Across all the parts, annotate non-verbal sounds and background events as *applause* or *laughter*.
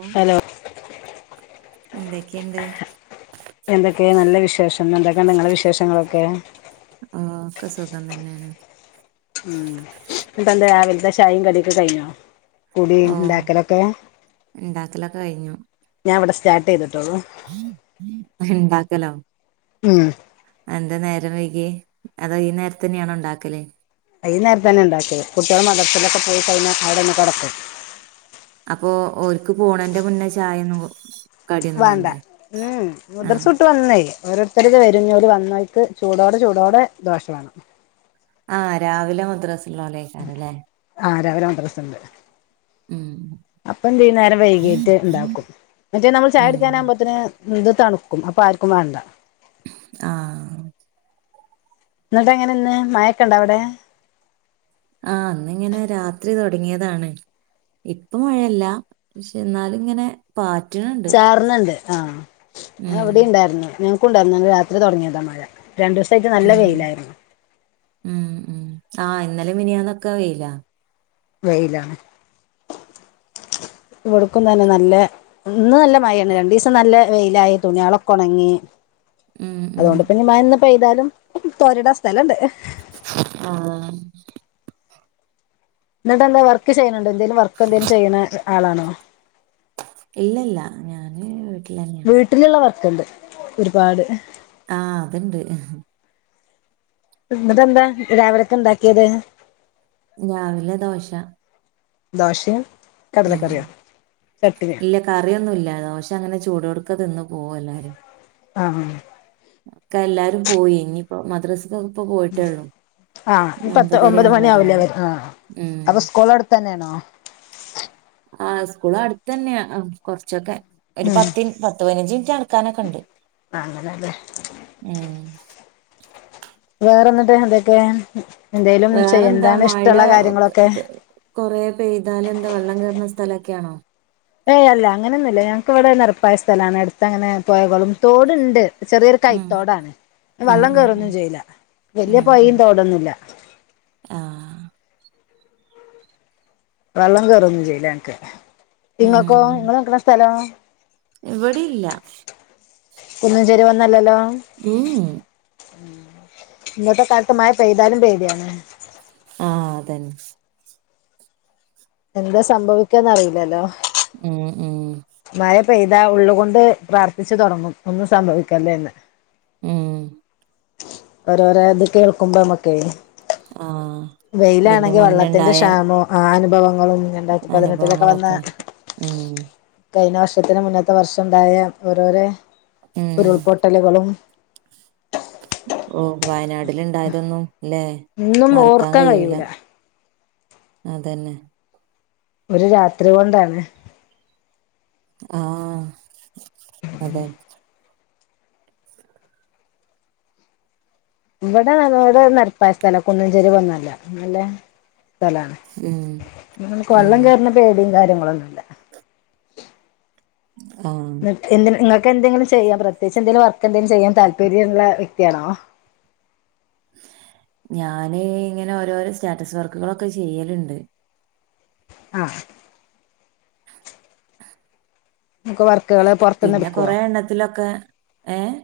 ഉം ഹലോ എന്തെക്ക്യണ്ട്? എന്തൊക്കെ നല്ല വിശേഷം എന്തൊക്കണ്ട് ഇങ്ങളെ വിശേഷങ്ങളൊക്കെ? ആഹ് ഒക്ക സുഖം തന്നേണ്. ഉം. എന്നിട്ടെന്താ രാവിലത്തെ ചായേം കടിയൊക്കെ കഴിഞ്ഞോ? കുടി ഓ ഉണ്ടാക്കലൊക്കെ? ഇണ്ടാക്കലൊക്കെ കഴിഞ്ഞു ഞാൻ ഇവിടെ സ്റ്റാർട്ട് ചെയ്തിട്ടുള്ളൂ. ഇണ്ടാക്കലോ? ഉം. അതെന്താ നേരം വൈകിയേ? അതോ ഈ നേരത്തെന്നയാണോ ഇണ്ടാക്കല്? ഈ നേരത്തന്നെയാ ഇണ്ടാക്കല്. കുട്ടികൾ മദ്റസീലൊക്കെ പോയിക്കയ്ഞ്ഞാ അവിടെ ഒന്ന് കെടക്കും. അപ്പൊ ഓര്ക്ക് പോണേന്റെ മുന്നേ ചായൊന്നും കൊ വാണ്ട. ഉം. ആഹ് മദർസുട്ട് വന്നെയ് ഓരോരുത്തരുടെ വരഞ്ഞൂല് വന്നയ്ക്ക് ചൂടോടെ ചൂടോടെ ദോശ വേണം. ആഹ് രാവിലെ മദ്രസുള്ളോരെയ്ക്കാരല്ലേ? ആഹ് രാവിലെ മദ്രസ്ണ്ട്. ഉം അപ്പൊന്തിയ്യും നേരം വൈകീട്ട് ഇണ്ടാക്കും. മറ്റേ നമ്മൾ ഉം ചായുടിക്കാനാകുമ്പോത്തിന് ഇത് തണുക്കും അപ്പൊ ആർക്കും വാണ്ട. ആഹ്. എന്നിട്ടെങ്ങനെ ഇന്ന്, മഴക്കണ്ടോ അവിടെ? ആഹ് ഇന്നിങ്ങനെ രാത്രി തുടങ്ങിയതാണ്. ഇപ്പ മഴയില്ല. പക്ഷെ എന്നാലും ഇങ്ങനെ പാറ്റണ് ചാറ്ന്ന്ണ്ട് ആഹ്. ഉം അതിവിടീം ഇണ്ടായിരുന്നു. ഞാ ക്കുണ്ടാർന്നു ഇന്നലെ രാത്രി തൊടങ്ങിയതാ മഴ. രണ്ടുസ് ഉം. ഉം ഉം. ആഹ് ഇന്നലെയും മിനിയാന്നൊക്കെ വെയിലാ. വെയിലാ. ഇവ്ട്ക്കും തന്നെ നല്ല ഇന്ന് നല്ല മഴയാണ്. രണ്ടീസം നല്ല വെയിലായി തുണിയേളൊക്കൊണങ്ങി. ഉം ഉം അതുകൊണ്ട്പ്പ ഇനി മഴന്ന് പെയ്താലും തോരിടാൻ സ്ഥലണ്ട്. ആഹ്. എന്നിട്ടെന്താ വർക്ക് ചെയ്യണണ്ടോ? എന്തേലും വർക്ക് എന്തേലും ചെയ്യണ ആളാണോ? ഇല്ലല്ല. ഞാന് വീട്ടിലന്നെയാണ്. ട്ടില്ള്ള വർക്ക്ണ്ട് ഒരുപാട്. ആഹ് അത്ണ്ട്. ഇന്ന്ട്ടെന്താ രാവിലക്ക് ഇണ്ടാക്കീത്? രാവിലെ ദോശ. ദോശയാ? ഉം. ഇല്ല കറിയൊന്നുല്ല. ദോശങ്ങനെ ചൂടോട്ക്കെ തിന്ന് പോവു എല്ലാരും. ആഹ് ആഹ്. ഒക്കെ എല്ലാരും പോയി. ഇനിയിപ്പോ മദ്രസ്ക്കൊക്കെ ഇപ്പോ പോയിട്ടേള്ളൂ. ആഹ് ഇനി പത്ത് ഒമ്പത് മണി ആവില്ലേ വരാൻ. ഉം അപ്പൊ സ്കൂളടുത്തന്നെയാണോ? ആഹ് സ്കൂളടുത്തന്നെയാ, കൊറച്ചൊക്കെ. ഒരു ഉം പത്തിൻ പത്ത് പതിനഞ്ച് മിനിറ്റ് നടക്കാനൊക്കെണ്ട്. അങ്ങനല്ലേ. ഉം. വേറെ എന്നിട്ട് എന്തൊക്കെ. എന്തേലും ചെയ്യ, വേറെന്താ എന്താണ് മഴ ഇഷ്ടോള്ള ഒക്കെ കാര്യങ്ങളൊക്കെ? പെ- കൊറേ പെയ്താല് എന്താ വെള്ളം കേറണ സ്ഥലൊക്കെയാണോ? ഏയ് അല്ല. അങ്ങനൊന്നുല്ല. ഞങ്ങക്കിവിടെ നെരപ്പായ സ്ഥലാണ്. അടുത്തങ്ങനെ പൊയകളും, തോടുണ്ട്. ചെറിയൊരു ഉം കൈത്തോടാണ്. ഉം വെള്ളം ഉം ഉം കേറൊന്നും ചെയ്യില്ല. വലിയ ഉം ഉം പൊയയും തോടൊന്നും ഇല്ല. ആഹ് വെള്ളം കേറൊന്നും ചെയ്യില്ല ഞങ്ങക്ക്. നിങ്ങക്കോ നിങ്ങള് നിക്കണ സ്ഥലോ? ഇവിടെ ഇല്ല കുന്നിൻ ചെരിവൊന്നും അല്ലല്ലോ മ്ഹ് ഉം ഇന്നത്തെ കാലത്ത് മയ പെയ്താലും പേടിയാണ് ആഹ് അതന്നെ എന്താ സംഭവിക്കാന്നറിയില്ലല്ലോ ഉം ഉം മഴ പെയ്താ ഉള്ളുകൊണ്ട് പ്രാർത്ഥിച്ചു തുടങ്ങും ഒന്നും സംഭവിക്കല്ലേ എന്ന് ഉം ഒരോരോ ഇത് കേൾക്കുമ്പോ അമ്മക്കെ ആഹ് ഇതിന്റെ വെയിലാണെങ്കി വെള്ളത്തിന്റെ മുന്നെണ്ടായ ക്ഷാമോം ആ അനുഭവങ്ങളും രണ്ടായിരത്തി പതിനെട്ടിലൊക്കെ വന്ന അനുഭവങ്ങളൊക്കെ ഉം കഴിഞ്ഞ വർഷത്തിന് മുന്നത്തെ വർഷം ഉണ്ടായ ഓരോരേ ഉം ഉരുൾപൊട്ടലുകളും ഓഹ് വയനാടില് ഇണ്ടായതൊന്നും ല്ലേ ഒന്നും മറക്കാൻ ഓർക്കാൻ കയ്യൂല കഴിയൂല അതന്നെ ഒരു രാത്രി കൊണ്ടാണ് ആഹ് അതെ ഇവിടെ ഇവിടെ നെരപ്പായ സ്ഥലാ കുന്നുഞ്ചേരിവൊന്നുമല്ല നല്ല സ്ഥലാണ് ഉം *unintelligible* ഉം വെള്ളം കേറണ പേടിം കാര്യങ്ങളൊന്നും ഇല്ല ആഹ് എന്ത്‌ന് നിങ്ങക്ക് എന്തെങ്കിലും ചെയ്യാം പ്രത്യേകിച്ച് എന്തേലും വർക്ക് എന്തേലും ചെയ്യാൻ താല്പര്യള്ള വ്യക്തിയാണോ ഞാന് ഇങ്ങനെ ഓരോരോ സ്റ്റാറ്റസ് വർക്കുകളൊക്കെ ചെയ്യല്ണ്ട് ആഹ് നമുക്ക് വർക്കുകള് പുറത്തുന്ന് പിന്നെ എടുക്കുവോ കൊറെ എണ്ണത്തിലൊക്കെ ഏഹ്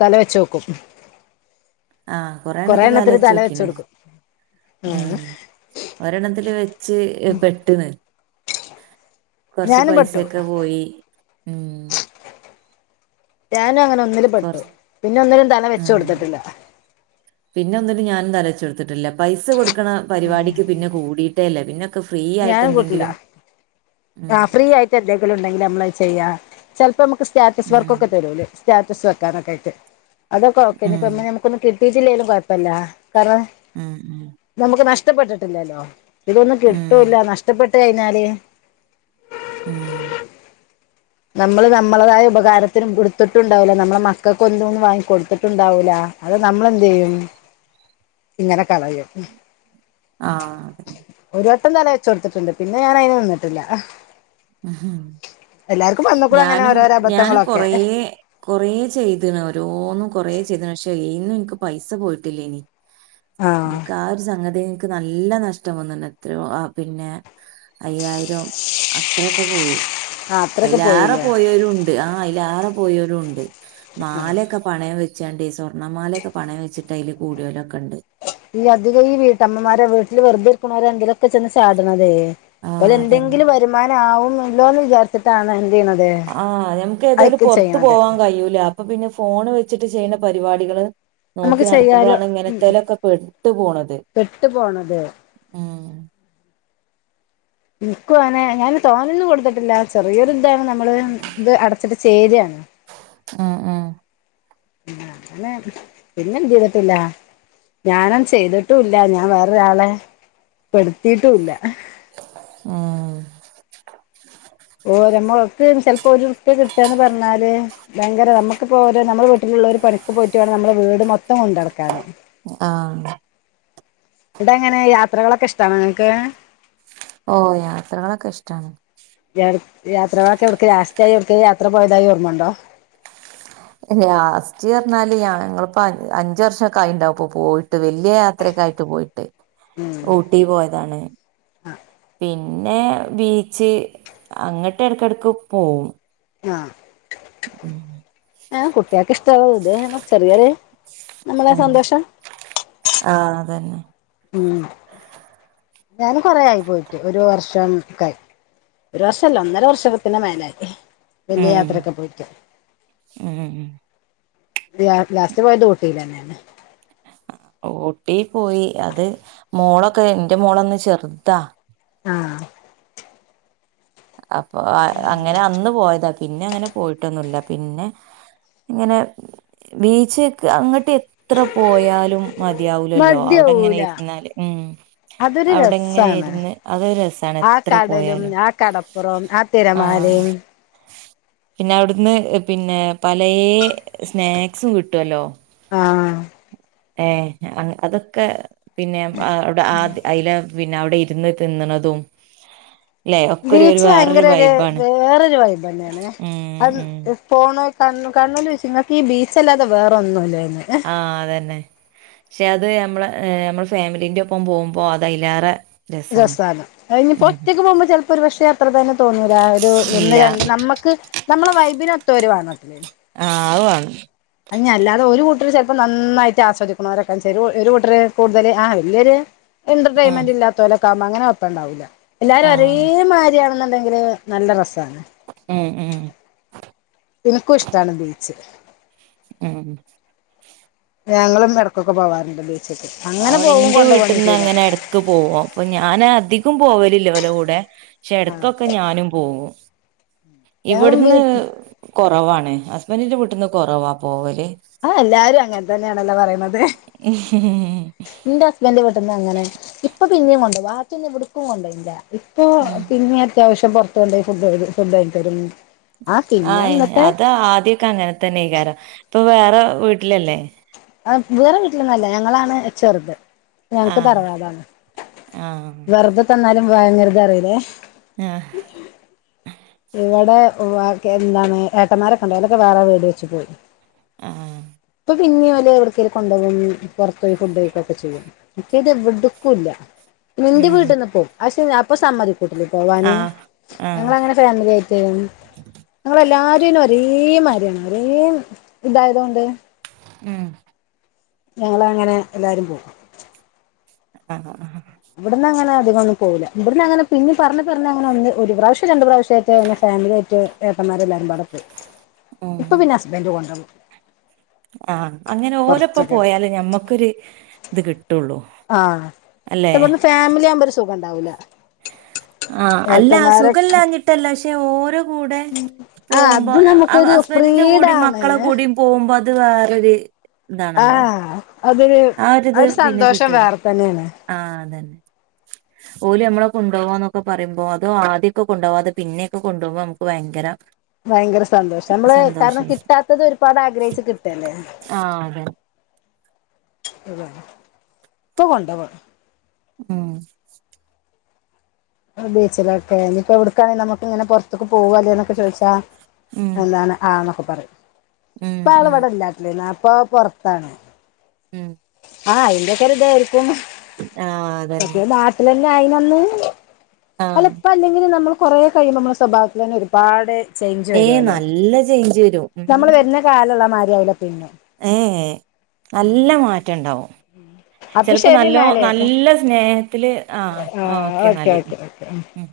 തല വെച്ച് നോക്കും ആഹ് കൊറെ കൊറേണ്ണത്തില് തല എണ്ണത്തില് വെച്ച് നോക്കീന് കൊടുക്കും ഉം ഒരെണ്ണത്തില് വെച്ച് പെട്ട്ണ് കൊറച്ച് ഞാനും പെട്ടു പൈസേക്ക പോയി ഉം ഞാനും അങ്ങനെ ഒന്നില് കൊറ പെട്ടു പിന്നെ ഒന്നിലും തല വെച്ച് ആഹ് കൊടുത്തിട്ടില്ല പിന്നെ ഒന്നിലും ഞാനും തല വെച്ച് കൊടു ത്തിട്ടില്ല പൈസ കൊടുക്കണ പരിപാടിക്ക് പിന്നെ കൂടിയിട്ടേല്ല പിന്നൊക്ക ഫ്രീ ആയിട്ട് ഞാനും കൂട്ടില്ല എന്തെങ്കിലും ഉം ആഹ് ഫ്രീ ആയിട്ട് എന്തെങ്കിലും ഉണ്ടെങ്കില് നമ്മളത് ചെയ്യാ ചെലപ്പോ നമുക്ക് സ്റ്റാറ്റസ് ഉം വർക്ക് ഒക്കെ തരുലേ സ്റ്റാറ്റസ് വെക്കാനൊക്കെ ആയിട്ട് അതൊക്കെ ഓക്കെ ഉം ഇനിപ്പം ഇമ്മ ഞമ്മ ക്കൊന്നും കിട്ടീട്ടില്ലേലും കൊഴപ്പല്ല കാരണം ഉം ഉം നമുക്ക് നഷ്ടപ്പെട്ടിട്ടില്ലല്ലോ ഇതൊന്നും ഉം കിട്ടൂല്ല നഷ്ടപ്പെട്ട് കഴിഞ്ഞാല് മ്ഹ് നമ്മള് നമ്മളേതായ ഉപകാരത്തിന് എടുത്തിട്ടുണ്ടാവൂല നമ്മളെ മക്കക്ക് എന്ത് ഒന്നും വാങ്ങി കൊടുത്തിട്ടുണ്ടാവൂല അത് നമ്മളെന്ത് ചെയ്യും ഇങ്ങനെ കളയും ആഹ് ഒരു വട്ടം തല വെച്ച് കൊടുത്തിട്ടുണ്ട് പിന്ന ഞാനതിന് നിന്നിട്ടില്ല അഹ് വന്നക്കൂടെ അങ്ങനെ ഞാനും ഓരോരോ ഞാനും അബദ്ധങ്ങളൊക്കെ കൊറേ കൊറേ ചെയ്ത്ണ് ഓരോന്നും കൊറേ ചെയ്ത്ണ് പക്ഷെ എതിന്നും എനിക്ക് പൈസ പോയ്ട്ടില്ലേനി ആഹ് എന്ക്ക ആ ഒര് സംഗതിയെ എനിക്ക് നല്ല നഷ്ടം വന്നണ് എത്രയോ ആ പിന്നെ അയ്യായിരോ അത്രെക്ക പോയി ആഹ് അത്രൊക്കെ അയ്ലെറ പോയില്ലേ പോയോരുണ്ട് ആഹ് അയ്ലാറ പോയോരു ഉണ്ട് ആഹ് മാലെക്ക പണയ വെച്ചാണ്ട് സ്വർണമാലെക്ക പണയം വെച്ചിട്ട് അയ്ല് കൂടിയൊരക്കണ്ട് ഈ അധിക ഈ വീട്ടമ്മമാര വീട്ടിൽ വെറുതെ ഇരിക്ക്‌ണൊര എങ്കിലെക്ക ചെന്ന് ചാട്ണതേ ആ അതന്നെ ഒരെന്തെങ്കിലും വരുമാനാവുമല്ലോന്ന് വിചാരിച്ച്‌ട്ടാണ് എന്ത് ചെയ്ണ ആഹ് ഞമ്ക്ക് ഏതാല് പൊറത്തു പോവാം കയൂല അപ്പ പിന്ന ഫോണ് വെച്ച്ട്ട് ചെയ്ണ പരിപാടികള് നോക്കി നമുക്ക് ചെയ്യാലോ നടക്കുമ്പളാണ് ഉം ഇങ്ങനത്തെലക്ക പെട്ടു പോണത് പെട്ടു പോണത് ഉം ഇൻക്കു അങ്നെ ഞാൻ തോനെന്നും കൊട്ത്തട്ടില്ല ചെറിയൊര്ദ്ദാണ് നമ്മള് ഇത് അടച്ച്ട്ട് ചേരാണ് ആഹ് ആഹ് ആഹ് അങ്ങനെ പിന്നെന്തെയ്തട്ടില്ല ഞാനന്ന് ചെയ്തട്ടൂല്ല ഞാ വേറൊരാളെ പെട്ത്തീട്ടുല്ല അഹ് ഓര അമ്മ്ൾ ക്ക്‌ ചെലപ്പോ ഒരു റുപ്യ കിട്ടൊന്ന് പറഞ്ഞാല് ഭയങ്കര അമ്മക്കിപ്പോ ഓരൊ നമ്മള വീട്ടിലുള്ളവര് പണിക്ക് പോയ്ട്ട് വേണം നമ്മള വീട് മൊത്തം കൊണ്ടടക്കാൻ ആഹ് ഇതെങ്ങനെ യാത്രകളൊക്ക ഇഷ്ടാണോ നിങ്ങക്ക് ഓഹ് യാത്രകളെക്ക ഇഷ്ടാണ് യാട് യാത്രകളക്ക എവ്ട്ക്ക് ലാസ്റ്റായി എവിട്ക്കെല് യാത്ര പോയതായി ഓർമ്മ ഒണ്ടോ ലാസ്റ്റ് അർഞ്ഞാല് ഞ ഞങ്ങളിപ്പ അഞ് അഞ്ച് വർഷക്ക ആയ്ണ്ടാവും ഇപ്പൊ പോയ് ട്ട് വെല്ലിയ യാത്രക്കായ്ട്ട് പോയ്ട്ട് ഉം ഊട്ടി പോയതാണ് പിന്നെ ബീച്ച് അങ്ങട്ട് എടക്കടക്ക് പോവും ങാഹ് അങ്ങനെയാണ് കുട്ട്യാൾക്ക് ഇഷ്ടാവോ ഇത് പറഞ്ഞ ചെറിയൊര് ഓഹ് ആഹ് അതന്നെ ഉം ഞാനും കൊറെ ആയ് പോയ്ട്ട് ഒരു വർഷംക്കായ് ഒരു വർഷല്ല ഒന്നര വർഷ ത്തിന് മേലായ് വല്ല്യ ഉം യാത്രെക്ക പോയ്ട്ക്കാം ഉം ഉം *unintelligible* ലാസ്റ്റ് പോയത് ഊട്ടിലാണ് ഞാന് ഊട്ടി പോയി അത് മോളൊക്കെ എന്റ മോളന്ന് ചെറുദ്ദാ ആഹ് അപ്പൊ അ അങ്ങന അന്ന് പോയതാ പിന്ന അങ്ങന പോയ്ട്ടൊന്നുല്ല പിന്നെ ഇങ്ങനെ ബീച്ച്ക് അങ്ങ്ട്ട് എ എത്ര പോയാലും മതിയാവുലല്ലോ അവ്ടെങ്ങനെ മതിയാവൂല ഇരുന്നാല് ഉ അതൊരു അവ്ടങ്ങനെ രസാണ് ഇരുന്ന് അതൊര് രസാണ് എത്ര പോയാലും കടപ്പുറൊം ആ തെരമാലയും പിന്ന അവ്ട്ന്ന് പിന്നെ പലേ സ്നാക്സും കിട്ട്ല്ലോ ആഹ് ഏഹ് ഞ അങ്ങ് അതൊക്ക പിന്നെ അ അവ്ട ആദി അയ്ല പിന്നെ അവ്ടെ ഇരുന്ന് തിന്നണതും ല്ലെ ഒക്കെ ഒരു ഒരു ബീച്ച് വേറൊരു ഭയങ്കര ഒര് വൈബാണ് വേറൊരു വൈബ് അന്നാണേ ഉം അന്ന് ഉം ഇഹ് പോണയ് കണ്ണു കണ്ണൂലെയ്ച്ച് ഇങ്ങക്കീ ബീച്ചല്ലാതെ വേറൊന്നുല്ലേന്ന് ആഹ് അതന്നെ ക്ഷെ അത് അമ്ള് അ അമ്മള് ഫാമിലിന്റ ഒപ്പം പോമ്പോ അതഅയ്ല്ലെറെ രസാണ് അത്ഞ്പ്പോ ഒറ്റക്ക് പോകുമ്പോ ചിലപ്പോ ഒരു പക്ഷേ അത്ര തന്നെ തോന്നൂല ഒരു ഒന്ന് ഇല്ല രണ്ട് നമ്മക്ക് നമ്മള വൈബിനൊത്തവരു വേണ ആ അത്വാണം അത്ഞ് അല്ലാതെ ഒരു കൂട്ടർ ചിലപ്പോം നന്നായിട്ട് ആസ്വദിക്കണവരൊക്കെ ചെ ഒരു കൂട്ടര് കൂടുതൽ ആ വല്യൊരു ഉം എന്റർടൈയിൻമെന്റ് ഇല്ലാത്തരൊക്കെ ആവുമ്പോ അങ്ങനെ ഒപ്പം ഉണ്ടാവില്ല എല്ലാരും ഒരേ ആഹ് മാതിരിയാണെന്നുണ്ടെങ്കില് നല്ല രസമാണ് എഹ് എഹ് എനിക്കും ഇഷ്ടമാണ് ബീച്ച് ഉം ഞങ്ങളും ഇടക്കൊക്കെ പോകറുണ്ട് ബീച്ചക്ക് അങ്ങനെ പോകും കൊണ്ട പോക ചെയ്ത ക്ക് പോകും അപ്പൊ ഞാൻ അധികം പോകലില്ല ഓലെ കൂടെ പക്ഷെ ആ ഇടക്കൊക്കെ ഞാനും പോവും ഞങ്ങളും വീ ഇവിടുന്ന് കുറവാണ് ഹസ്ബൻഡിന്റെ വീട്ടിൽന്ന് കുറവാ പോവല് അത് എല്ലാരും അങ്ങനെ തന്നെയണല്ലോ പറയുന്നത് ന്റെഹസ്ബൻ ന്റ്ന്ന് അങ്ങനെ ഇപ്പൊ പിന്നെയും കൊണ്ടോവും ബാക്കിയൊന്നും എവിടുക്കും കൊണ്ടോ ഇല്ല ഇപ്പ ഉം പിന്നെ അത്യാവശ്യ ത്തിന് പൊറത്ത്ണ്ടോയി ഫുഡ്‌ ഫുഡ് ങ്ങിതരും ആഹ് ഏ അത് ആദ്യൊക്കെ അങ്ങനെ തന്നെകാരം ഇപ്പൊ വേറെ വീട്ടിലല്ലേ അ വേറെ വീട്ടിലൊന്നല്ല ഞങ്ങളാണ് ചേർത് ഞങ്ങക്ക് ആഹ് തറവാടാണ് ആഹ് വെറുതെ തന്നാലും ഭയങ്കരത് അറിയില്ലേ ആഹ് ഇവടെ വാക്കേ എന്താണ് ഏട്ടന്മാരൊക്കെണ്ടലൊക്കെ വേറെ വീട് വെച്ചു പോയി ആഹ് ഇപ്പൊ പിന്നെ ഓല് എവിടക്കേൽ കൊണ്ടു പോയി ഫുഡ്ക്കൊക്കെ ചെയ്യും എത് എവിടുക്കുല്ല നന്റെ ഉം വീട്ടിൽന്ന് പോവും പക്ഷെ അപ്പൊ സമ്മതിക്കൂല പോവാന് ആഹ് ആഹ് ഞങ്ങളനെ ഫാമിലിആയിട്ട് ങ്ങളെല്ലാരുംനും ഒരേ മാര്യാണ് ഒരേ ഇതായതൊണ്ട് എഹ് ഞങ്ങള അങ്ങനെ എല്ലാരും പോകും ആ ആ ആ ഇവിടുന്ന് അങ്ങനെ അധികൊന്നും പോവുല്ല ഇവിടുന്ന് അങ്ങനെ പിന്നെ അങ്ങനെ ഒ ഒരു പ്രാവശ്യം രണ്ട് പ്രാവശ്യമായിട്ട്ങ്ങെ ഫാമിലിയായിട്ട് ഏട്ടന്മാരെല്ലാരും ബാടെ പോവും ഉം ഇപ്പൊ പിന്നെ ഹസ്ബൻഡ് കൊണ്ടുവും ആഹ് അങ്ങനെ ഓരോപ്പം പോയാലേ ഞമ്മക്കൊരു ഇത് കിട്ടുള്ളൂ ആഹ് ക്ഷെ അല്ലെ ഇവട്ന്ന് ഫാമിലി ആവുമ്പോ ഒരു സുഖം ഉണ്ടാവൂല ആഹ് അല്ല ഏട്ടന്മാരെ സുഖല്ല അഞ്ഞിട്ടല്ല പക്ഷെ ഓരോ കൂടെ ആ പോകുമ്പോ അത് നമുക്കൊരു ഹസ്ബന്റ്ന്റെ കൂടിം ഫ്രീഡാണ് മക്കളെ കൂടിം പോകുമ്പോ അത് വേറൊരു ഇതാണല്ലോ ആഹ് അതൊരു ആ ഒരിത് അതൊര് പിന്നെ സന്തോഷം കിട്ടൂല വേറെ തന്നെയാണ് ആഹ് അതന്നെ ഓല് നമ്മള കൊഡോവാ എന്നൊക്കെ പറയ്പോ അതോ ആദ്യൊക്കെ കൊണ്ടകവാ അത് പിന്നെയൊക്കെ കൊണ്ടുകുമ്പോ നമുക്ക് ഭയങ്കര ഭയങ്കര സന്തോഷം നമ്മള് കാരണം സന്തോഷായി കിട്ടാത്തത് ഒരുപാട് ആഗ്രഹിച്ചു കിട്ടല്ലേ ആഹ് അതെ ഇപ്പൊ കൊണ്ടോവും ഉം ബീച്ചിലൊക്കെ ഇപ്പൊ എവിടുക്കാണെങ്കിൽ നമുക്ക് ഇങ്ങനെ പുറത്തേക്ക് പോവല്ലേ എന്നൊക്കെ ചോദിച്ചാ ഉം എന്താണ് ആ എന്നൊക്കെ പറയും ഉം ഇപ്പ ആള് ഉം ഇവിടെ ഇല്ലാ നാട്ടില് ഇപ്പൊ പുറത്താണ് ഉം ആഹ് അയിന്റൊക്കെ ഒരു ഇതായിരിക്കും ആഹ് അതന്നെ മറ്റേ നാട്ടിലന്നെ ആയീനന്ന് അല്ല ആഹ് ഇപ്പ അല്ലെങ്കിലും നമ്മൾ കൊറേ കഴിയുമ്പോ നമ്മുടെ സ്വഭാവത്തിൽ തന്നെ ഒരുപാട് ചേഞ്ച് ഏയ് വരുവല്ലോ നല്ല ചേഞ്ച് വരും നമ്മള് വരുന്ന കാലള്ള മാതിരിയാവില്ല പിന്നെ ഏ ഹേ നല്ല മാറ്റം ഉണ്ടാവും അപ്പൊ ചെലപ്പോ ശരി നല്ലോ എന്നാല് നല്ല സ്നേഹത്തില് ആ ഓക്കെ എന്നാല് ഉം